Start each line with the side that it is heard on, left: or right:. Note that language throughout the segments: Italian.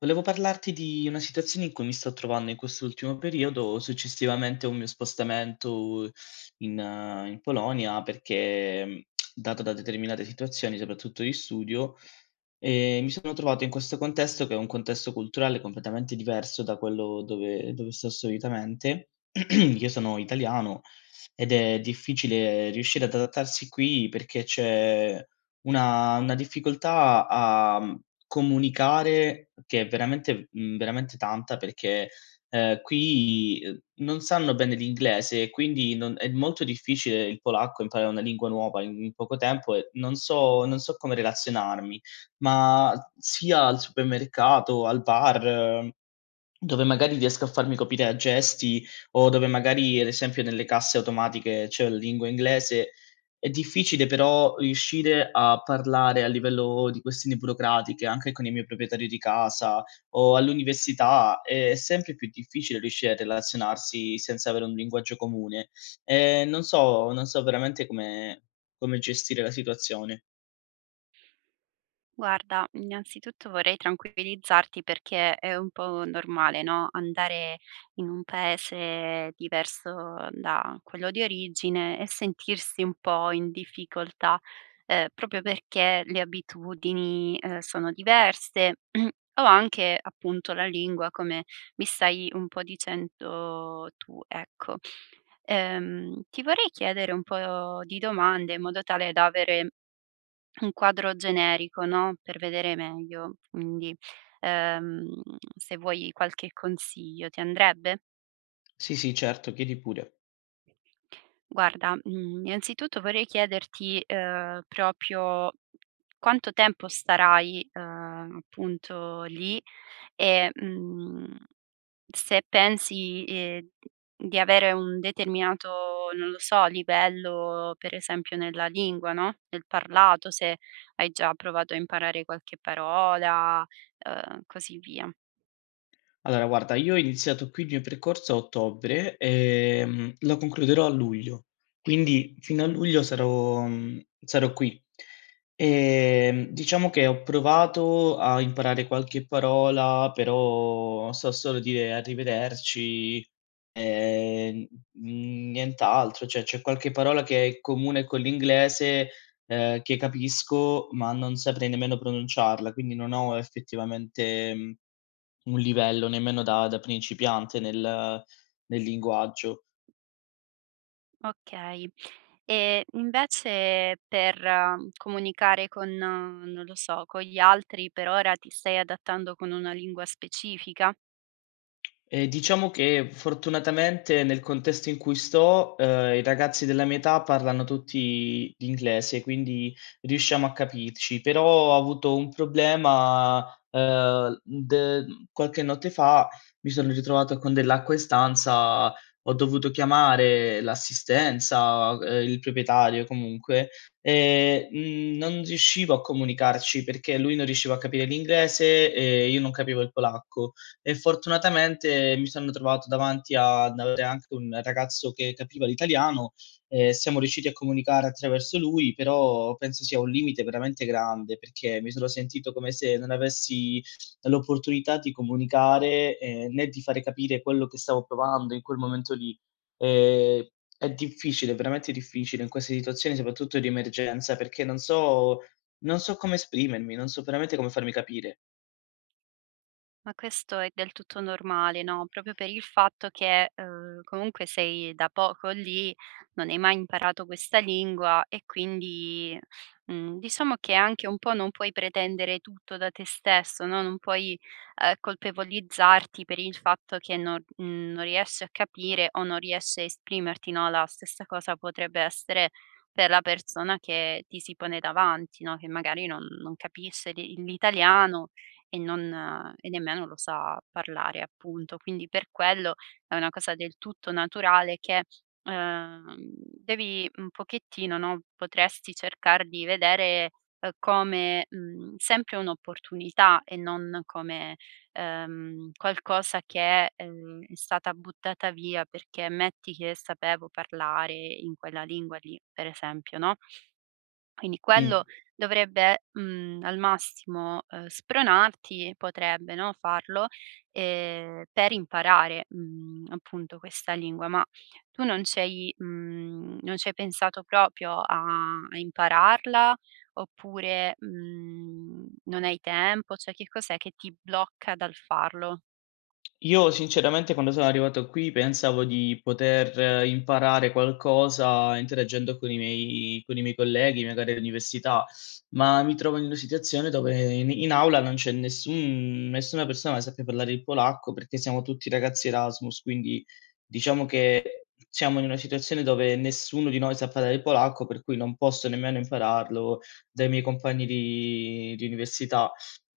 left: Volevo parlarti di una situazione in cui mi sto trovando in quest'ultimo periodo, successivamente a un mio spostamento in, in Polonia, perché dato da determinate situazioni, soprattutto di studio, mi sono trovato in questo contesto che è un contesto culturale completamente diverso da quello dove sto solitamente. Io sono italiano ed è difficile riuscire ad adattarsi qui perché c'è una difficoltà a comunicare che è veramente veramente tanta perché, qui, non sanno bene l'inglese e quindi non è molto difficile il polacco, imparare una lingua nuova in poco tempo e non so come relazionarmi, ma sia al supermercato, al bar dove magari riesco a farmi capire a gesti o dove magari, ad esempio, nelle casse automatiche c'è la lingua inglese, è difficile però riuscire a parlare a livello di questioni burocratiche anche con il mio proprietario di casa o all'università, è sempre più difficile riuscire a relazionarsi senza avere un linguaggio comune. Non so veramente come come gestire la situazione.
right: Guarda, innanzitutto vorrei tranquillizzarti perché è un po' normale, no, andare in un paese diverso da quello di origine e sentirsi un po' in difficoltà, proprio perché le abitudini, sono diverse o anche appunto la lingua, come mi stai un po' dicendo tu, ecco. Ti vorrei chiedere un po' di domande in modo tale da avere un quadro generico, no, per vedere meglio. Quindi, ehm, se vuoi qualche consiglio, ti andrebbe?
left: Sì, sì, certo, chiedi pure.
right: Guarda, innanzitutto vorrei chiederti, proprio quanto tempo starai, appunto lì e, mhmm se pensi, di avere un determinato, non lo so, livello per esempio nella lingua, no, nel parlato, se hai già provato a imparare qualche parola, così via.
left: Allora guarda, io ho iniziato qui il mio percorso a ottobre, lo concluderò a luglio, quindi fino a luglio sarò sarò qui. Diciamo che ho provato a imparare qualche parola, però so solo dire arrivederci, ehm, nient'altro. Cioè, c'è qualche parola che è comune con l'inglese, che capisco, ma non saprei nemmeno pronunciarla, quindi non ho effettivamente, mhmm un livello, nemmeno da principiante nel nel linguaggio.
right: Okay. E invece per comunicare con non lo so, con gli altri per ora ti stai adattando con una lingua specifica?
left: Diciamo che fortunatamente nel contesto in cui sto, i ragazzi della mia età parlano tutti l'inglese, quindi riusciamo a capirci. Però ho avuto un problema, de qualche notte fa mi sono ritrovato con dell'acqua in stanza, ho dovuto chiamare l'assistenza, il proprietario comunque, e, non riuscivo a comunicarci perché lui non riusciva a capire l'inglese e io non capivo il polacco e fortunatamente mi sono trovato davanti ad avere anche un ragazzo che capiva l'italiano e siamo riusciti a comunicare attraverso lui, però penso sia un limite veramente grande perché mi sono sentito come se non avessi l'opportunità di comunicare, né di fare capire quello che stavo provando in quel momento lì. Ehm, è difficile, veramente difficile in queste situazioni, soprattutto di emergenza, perché non so come esprimermi, non so veramente come farmi capire.
right: Ma questo è del tutto normale, no, proprio per il fatto che, comunque sei da poco lì, non hai mai imparato questa lingua e quindi, diciamo che anche un po' non puoi pretendere tutto da te stesso, no, non puoi, colpevolizzarti per il fatto che non riesci a capire o non riesci a esprimerti, no, la stessa cosa potrebbe essere per la persona che ti si pone davanti, no, che magari non capisce l'italiano e non nemmeno lo sa parlare appunto. Quindi per quello è una cosa del tutto naturale che, ehm, devi un pochettino, no, potresti cercar di vedere, come, sempre un'opportunità e non come, qualcosa che, è stata buttata via perché metti che sapevo parlare in quella lingua lì, per esempio, no? Quindi
left: Mh.
right: quello dovrebbe, al massimo, spronarti potrebbe, no, farlo, per imparare, appunto questa lingua. Ma tu non c'hai pensato proprio a impararla oppure, non hai tempo? Cioè che cos'è che ti blocca dal farlo?
left: Io sinceramente quando sono arrivato qui pensavo di poter imparare qualcosa interagendo con i miei colleghi, magari all'università, ma mi trovo in una situazione dove in aula non c'è nessuna persona che sappia parlare il polacco, perché siamo tutti ragazzi Erasmus, quindi diciamo che siamo in una situazione dove nessuno di noi sa parlare il polacco, per cui non posso nemmeno impararlo dai miei compagni di università.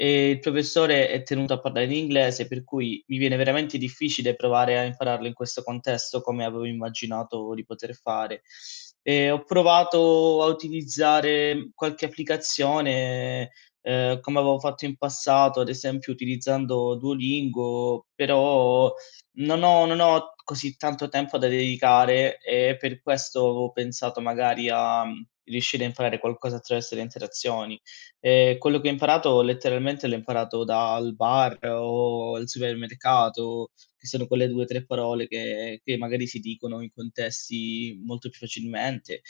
left: Il professore è tenuto a parlare in inglese, per cui mi viene veramente difficile provare a impararlo in questo contesto come avevo immaginato di poter fare. Ho provato a utilizzare qualche applicazione, come avevo fatto in passato, ad esempio utilizzando Duolingo, però non ho così tanto tempo da dedicare e per questo avevo pensato magari a, riuscire a imparare qualcosa attraverso le interazioni. Quello che ho imparato letteralmente l'ho imparato dal bar o al supermercato, che sono quelle 2, 3 parole che magari si dicono in contesti molto più facilmente.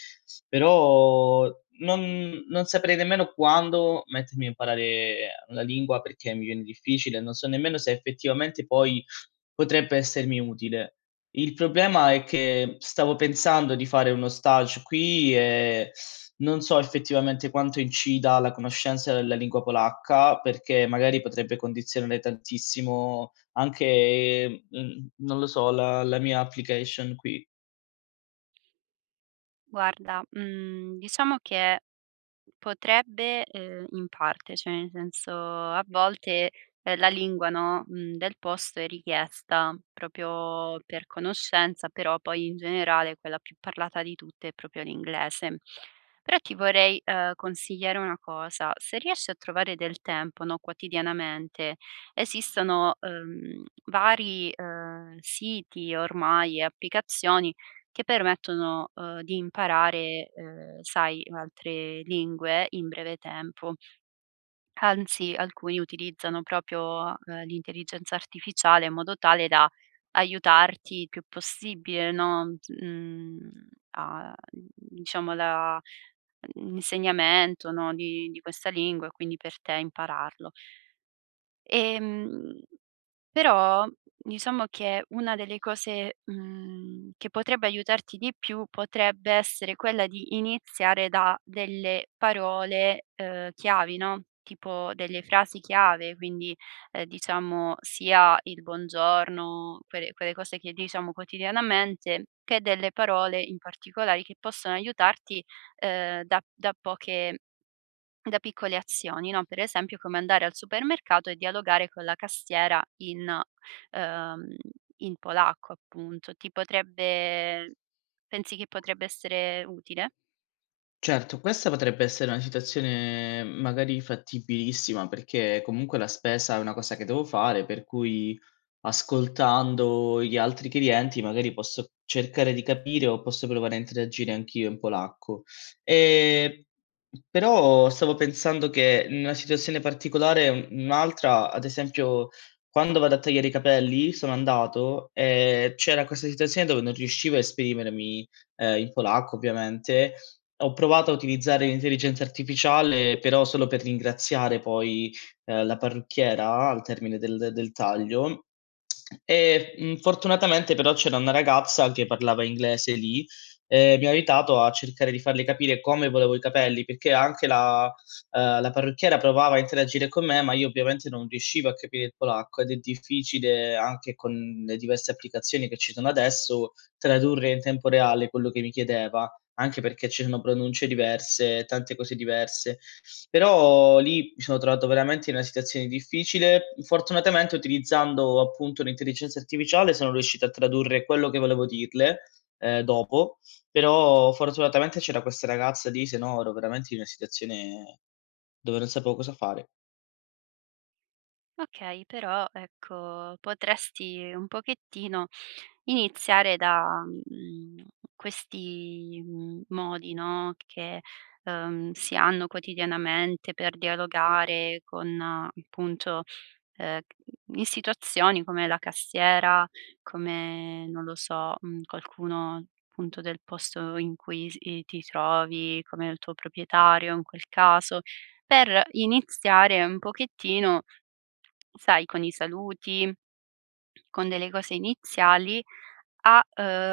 left: Però non saprei nemmeno quando mettermi a imparare una lingua perché mi viene difficile, non so nemmeno se effettivamente poi potrebbe essermi utile. Il problema è che stavo pensando di fare uno stage qui e non so effettivamente quanto incida la conoscenza della lingua polacca, perché magari potrebbe condizionare tantissimo anche, non lo so, la mia application qui.
right: Guarda, diciamo che potrebbe, in parte, cioè nel senso a volte, la lingua, no, del posto è richiesta proprio per conoscenza, però poi in generale quella più parlata di tutte è proprio l'inglese. Però ti vorrei, consigliare una cosa: se riesci a trovare del tempo, no, quotidianamente, esistono, vari, siti ormai e applicazioni che permettono, di imparare, sai, altre lingue in breve tempo. Anzi, alcuni utilizzano proprio, l'intelligenza artificiale in modo tale da aiutarti il più possibile, no, a diciamo la l'insegnamento, no, di questa lingua e quindi per te impararlo. Ehm però, diciamo che una delle cose, che potrebbe aiutarti di più, potrebbe essere quella di iniziare da delle parole, chiavi, no, tipo delle frasi chiave, quindi, diciamo sia il buongiorno, quelle cose che diciamo quotidianamente, che delle parole in particolare che possono aiutarti, uhm, da da poche da piccole azioni, no, per esempio come andare al supermercato e dialogare con la cassiera ehm, in polacco appunto. Ti potrebbe Pensi che potrebbe essere utile?
left: Certo, questa potrebbe essere una situazione magari fattibilissima, perché comunque la spesa è una cosa che devo fare, per cui ascoltando gli altri clienti magari posso cercare di capire o posso provare a interagire anch'io in polacco. Ehm, però stavo pensando che in una situazione particolare un'altra, ad esempio quando vado a tagliare i capelli sono andato e c'era questa situazione dove non riuscivo a esprimermi, in polacco ovviamente, ho provato a utilizzare l'intelligenza artificiale, però solo per ringraziare poi, la parrucchiera al termine del taglio e, fortunatamente però c'era una ragazza che parlava inglese lì e mi ha aiutato a cercare di farle capire come volevo i capelli, perché anche la la parrucchiera provava a interagire con me, ma io ovviamente non riuscivo a capire il polacco ed è difficile anche con le diverse applicazioni che ci sono adesso, tradurre in tempo reale quello che mi chiedeva. Anche perché ci sono pronunce diverse, tante cose diverse. Però lì mi sono trovato veramente in una situazione difficile. Fortunatamente utilizzando appunto l'intelligenza artificiale sono riuscito a tradurre quello che volevo dirle, dopo, però fortunatamente c'era questa ragazza lì, se no ero veramente in una situazione dove non sapevo cosa fare.
right: Okay, però ecco potresti un pochettino iniziare da, questi, modi, no, che, si hanno quotidianamente per dialogare con appunto, ehm, in situazioni come la cassiera, come non lo so, qualcuno appunto del posto in cui s i ti trovi, come il tuo proprietario in quel caso, per iniziare un pochettino, sai, con i saluti, con delle cose iniziali a,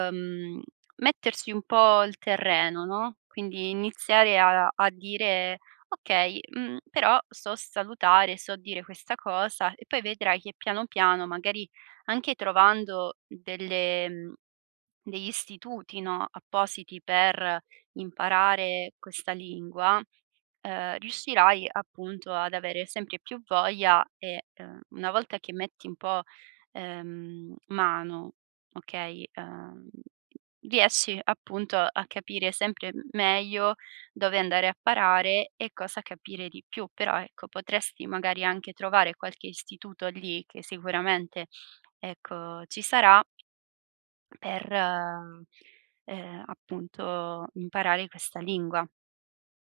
right: mettersi un po' il terreno, no, quindi iniziare a dire: "Okay, però so salutare, so dire questa cosa" e poi vedrai che piano piano, magari anche trovando delle mhmm degli istituti, no, appositi per imparare questa lingua, riuscirai appunto ad avere sempre più voglia e, una volta che metti un po', mano, okay, riesci appunto a capire sempre meglio dove andare a parare e cosa capire di più. Però ecco, potresti magari anche trovare qualche istituto lì che sicuramente, ecco, ci sarà per, appunto, imparare questa lingua.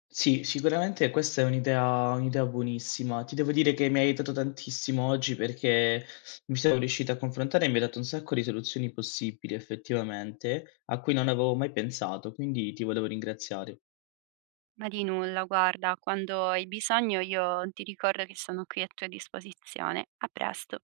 left: Sì, sicuramente questa è un'idea buonissima. Ti devo dire che mi ha aiutato tantissimo oggi perché mi sono riuscito a confrontare e mi hai dato un sacco di soluzioni possibili effettivamente, a cui non avevo mai pensato, quindi ti volevo ringraziare.
right: Ma di nulla, guarda, quando hai bisogno io ti ricordo che sono qui a tua disposizione. A presto.